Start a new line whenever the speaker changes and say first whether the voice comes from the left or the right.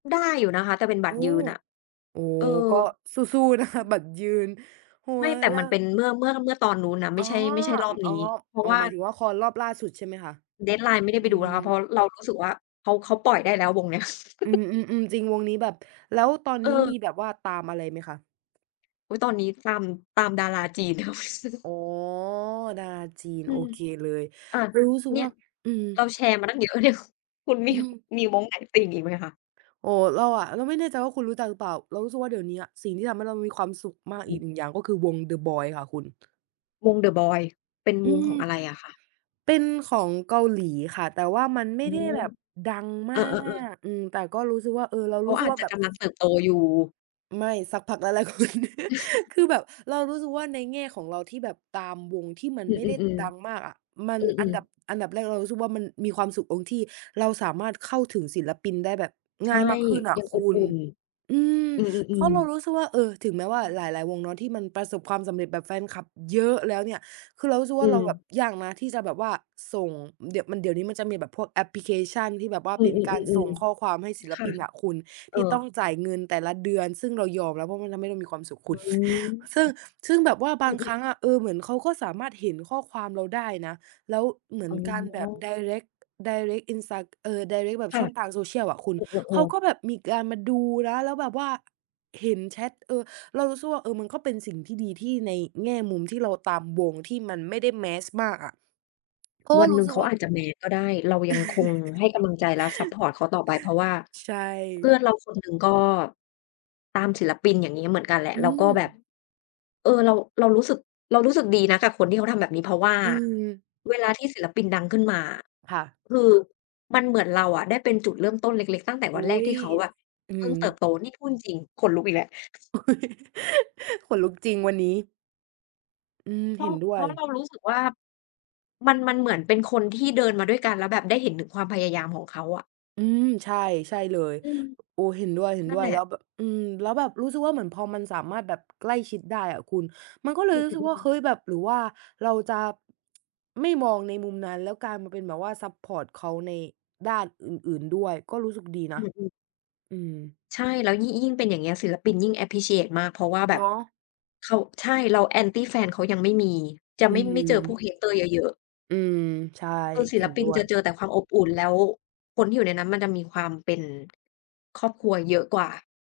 left: ได้อยู่นะคะ แต่เป็นบ
right: โ
left: ั
right: อ
left: ต
right: ้
left: รยืนน่ะ
right: โอ้
left: เออ
right: ก็สู้ ๆ นะคะ บัตรยืนหั
left: ไม
right: ว
left: ่ แต่
right: ล
left: มันเป็
right: ะ
left: นเมื่อ เมื่อ เมื่อตอนนู้นนะ ไม
right: อ
left: ่
right: ๋อ
left: ใช่ ไม่ใช่รอบ
right: อ อ
left: น
right: ๋
left: ี
right: อ
left: ้ เพรา
right: อ
left: ะ
right: ๋อ
left: ว่า
right: หมายถึงว่าคอนรอบล่าสุดใช่ไหมคะ?
left: Deadline ไม่ได้
right: อื
left: ไปดูแ
right: ม
left: ล้วค่ะ เพราะ เรารู้สึกว่า เขา เขาปล่อยได้แล้ววงเนี้ย
right: อืม ๆ ๆ จริง วงนี้แบบ แล้วตอน
left: เ
right: นี้ม
left: ออ
right: ีแบบว่าตามอะไรไหมคะ?
left: อุ๊ย ตอนนี้ตาม ตามดาราจีน [unintelligible]
right: อ๋อ ดาจีน
left: อื
right: โอ
left: ม
right: เค เลย
left: อา
right: รู้สึก
left: เนี่
right: ว่
left: ย
right: า อืม
left: เราแชร์มาตั้งเยอะเนี่ย คุณมี
right: อืม
left: มีวงไหนติ่งอีกไหมคะ?
right: โอ้ เราอะ เราไม่แน่ใจว่าคุณรู้จักหรือเปล่า เรารู้สึกว่าเดี๋ยวเนี้ยสิ่งที่ทำให้เรามีความสุขมาก
left: อ
right: อ
left: ื
right: ีก
left: ม
right: หนึ่งอย่างก็คือ วง THE BOYZ ค่ะคุณ
left: วง THE BOYZ เป็น
right: อ
left: ว
right: ื
left: งข
right: อ
left: องอะไรอะคะ?
right: เป็นของเกาหลีค่ะ แต่ว่ามันไม
left: อื
right: ่ได้
left: ม
right: แบบดัง
left: เ
right: ม
left: อ
right: า
left: อ ๆ ๆ
right: ก อืม แต่ก็รู้สึกว่า เออ เรา
left: เขา
right: รู้ส
left: อ
right: ึก
left: าจ
right: ว่า
left: จะ
right: แบ
left: ก
right: บ
left: ำลังเติบโตอยู่
right: ไม่ สักพักหลาย ๆ คน คือแบบเรารู้สึกว่า ในแง่ของเราที่แบบตามวงที่มัน
left: อื
right: ไม
left: อ
right: ่ได้ดัง
left: ๆ
right: มากอะ มั
left: ๆ
right: น
left: อื
right: อัน
left: อ
right: ดั
left: ๆ
right: บ อันดับแรกเรารู้สึกว่ามันมีความสุขตรงที่เราสามารถเข้าถึงศิลปินได้แบบ
left: ใช
right: ง
left: ่
right: ่ายมากขึ้นอะ
left: ยัง
right: ค
left: อบ
right: ุ
left: อุ
right: ณ
left: ่น
right: อืม
left: อื
right: เพรา
left: อ
right: ะเร
left: ๆ
right: า
left: ๆ
right: รู้สึกว่า เออ ถึงแม้ว
left: อ
right: ่า
left: ือ
right: หลาย ๆ วงเนาะที่มันประสบความสำเร็จ แบบแฟนคลับเยอะแล้วเนี่ย คือเรารู้สึก
left: อ
right: ว่
left: ื
right: าเราแบบ
left: ม
right: ยากนะที่จะแบบว่าส่ง เดี๋ยวมัน เดี๋ยวนี้มันจะมีแบบพวกแอปพลิเคชันที่แบบว่า
left: อื
right: เป็นการส
left: อ
right: ่งข้อ
left: ๆ
right: ความให
left: ๆ
right: ้ศิล
left: ๆ ค่
right: ป
left: ะ
right: ินอะคุณ
left: เอ
right: ท
left: อ
right: ี่ต้องจ่ายเงินแต่ละเดือน ซึ่งเรายอมแล้ว เพราะมันทำให้เรามีความสุขค
left: อื
right: ุณ
left: ม
right: ซึ่ง ซึ่งแบบว่าบ
left: อื
right: างค
left: อ
right: ร
left: ๆ
right: ั้งอะ เออ เหมือนเขาก็สามารถเห็นข้อความเราได้นะ แล้วเหมื
left: อ
right: อ
left: ๋
right: นการแบบ
left: อ
right: direct direct อินไซด์ เออ direct แบ
left: ค
right: บ
left: ่
right: ช
left: ะ
right: ่องทาง Social อะคุ
left: เ
right: ณ
left: อ
right: เขา
left: อ
right: ก
left: ๆ ๆ
right: ็แบบมีการมาดูนะ แล้วแบบว่า เห็นแชต เออ เรารู้สึกว่า เออ มันก็เป็นสิ่งที่ดีที่ ในแง่มุมที่เราตามวงที่มันไม่ได้ Mass มากอะ ก็
left: วัน
right: ร
left: ห
right: ู
left: นึ
right: ้
left: ่ง
right: สึ
left: เข
right: ก
left: า
right: ว่า
left: อาจจะ Mass ก็ได้ เรายังคงให้กำลังใจและซัปพอร์ตเขาต่อไป เพราะว่า
right: ใช
left: เพื่อน
right: ่
left: เราคนหนึ่งก็ตามศิลปินอย่างงี้เหมือนกันแหละ
right: อื
left: แล้วก็แบบ
right: ม
left: เออ เรา เรารู้สึก เรารู้สึกดีนะกับคนที่เขาทำแบบนี้ เพราะว่า
right: อืม
left: เวลาที่ศิลปินดังขึ้นมาอะ
right: ค่ะ
left: คือมันเหมือนเราอะได้เป็นจุดเริ่มต้นเล็ก ๆ ตั้งแต่
right: อ
left: ว
right: ุ๊
left: ันแรกท
right: ย
left: ี่เขาแบบ
right: อือ
left: เ
right: ฮ
left: พิ่งเติ
right: ึ
left: บโต นี่พูดจริง ๆ ขนลุกอีกแล้ว
right: อุ๊ย ขนลุกจริงวันนี้ อืม
left: เพร
right: เห
left: า
right: ็
left: ะ
right: นด้ว
left: เพรา
right: ย
left: ะเรารู้สึกว่ามัน มันเหมือนเป็นคนที่เดินมาด้วยกัน แล้วแบบได้เห็นถึงความพยายามของเขาอะ
right: อืม ใช่ ใช่เลย
left: อือ
right: โอ้ เห็นด้
left: นั้น
right: ว
left: แ
right: ย
left: หล
right: ๆ แ
left: ะ
right: ล้วแบบ อืม แล้วแบบรู้สึกว่าเหมือนพอมันสามารถแบบ ใกล้ชิดได้อะคุณ มันก็เล
left: อ
right: ย
left: ื
right: รู้สึกว่า
left: อ ๆ
right: เฮ
left: ๆ
right: ้ย แบบ หรือว่าเราจะ ไม่มองในมุมนั้น แล้วกลายมาเป็นแบบว่าซัปพอร์ตเขาในด้านอื่น ๆ ด้วยก็รู้สึกดีน
left: อ
right: ะ
left: ือ ๆ
right: อืม
left: ใช่ แล้วยิ่ง ยิ่งเป็นอย่างเงี้ย ศิลปินยิ่ง อัปพรีชีเอต มาก เพราะว่าแบ
right: เน
left: บ
right: าะ
left: เขา ใช่ แล้ว Anti แฟนเขายังไม่มี จะ
right: อื
left: ไม่
right: ม
left: ไม่เจอพวก Hater เยอะ ๆ
right: อืม ใช่
left: คือศิ
right: เห็
left: ล
right: น
left: ปิ
right: ด้
left: น
right: ว
left: จ
right: ย
left: ะเจอแต่ความอบอุ่น แล้วคนที่อยู่ในนั้นมันจะมีความเป็น ครอบครัวเยอะกว่า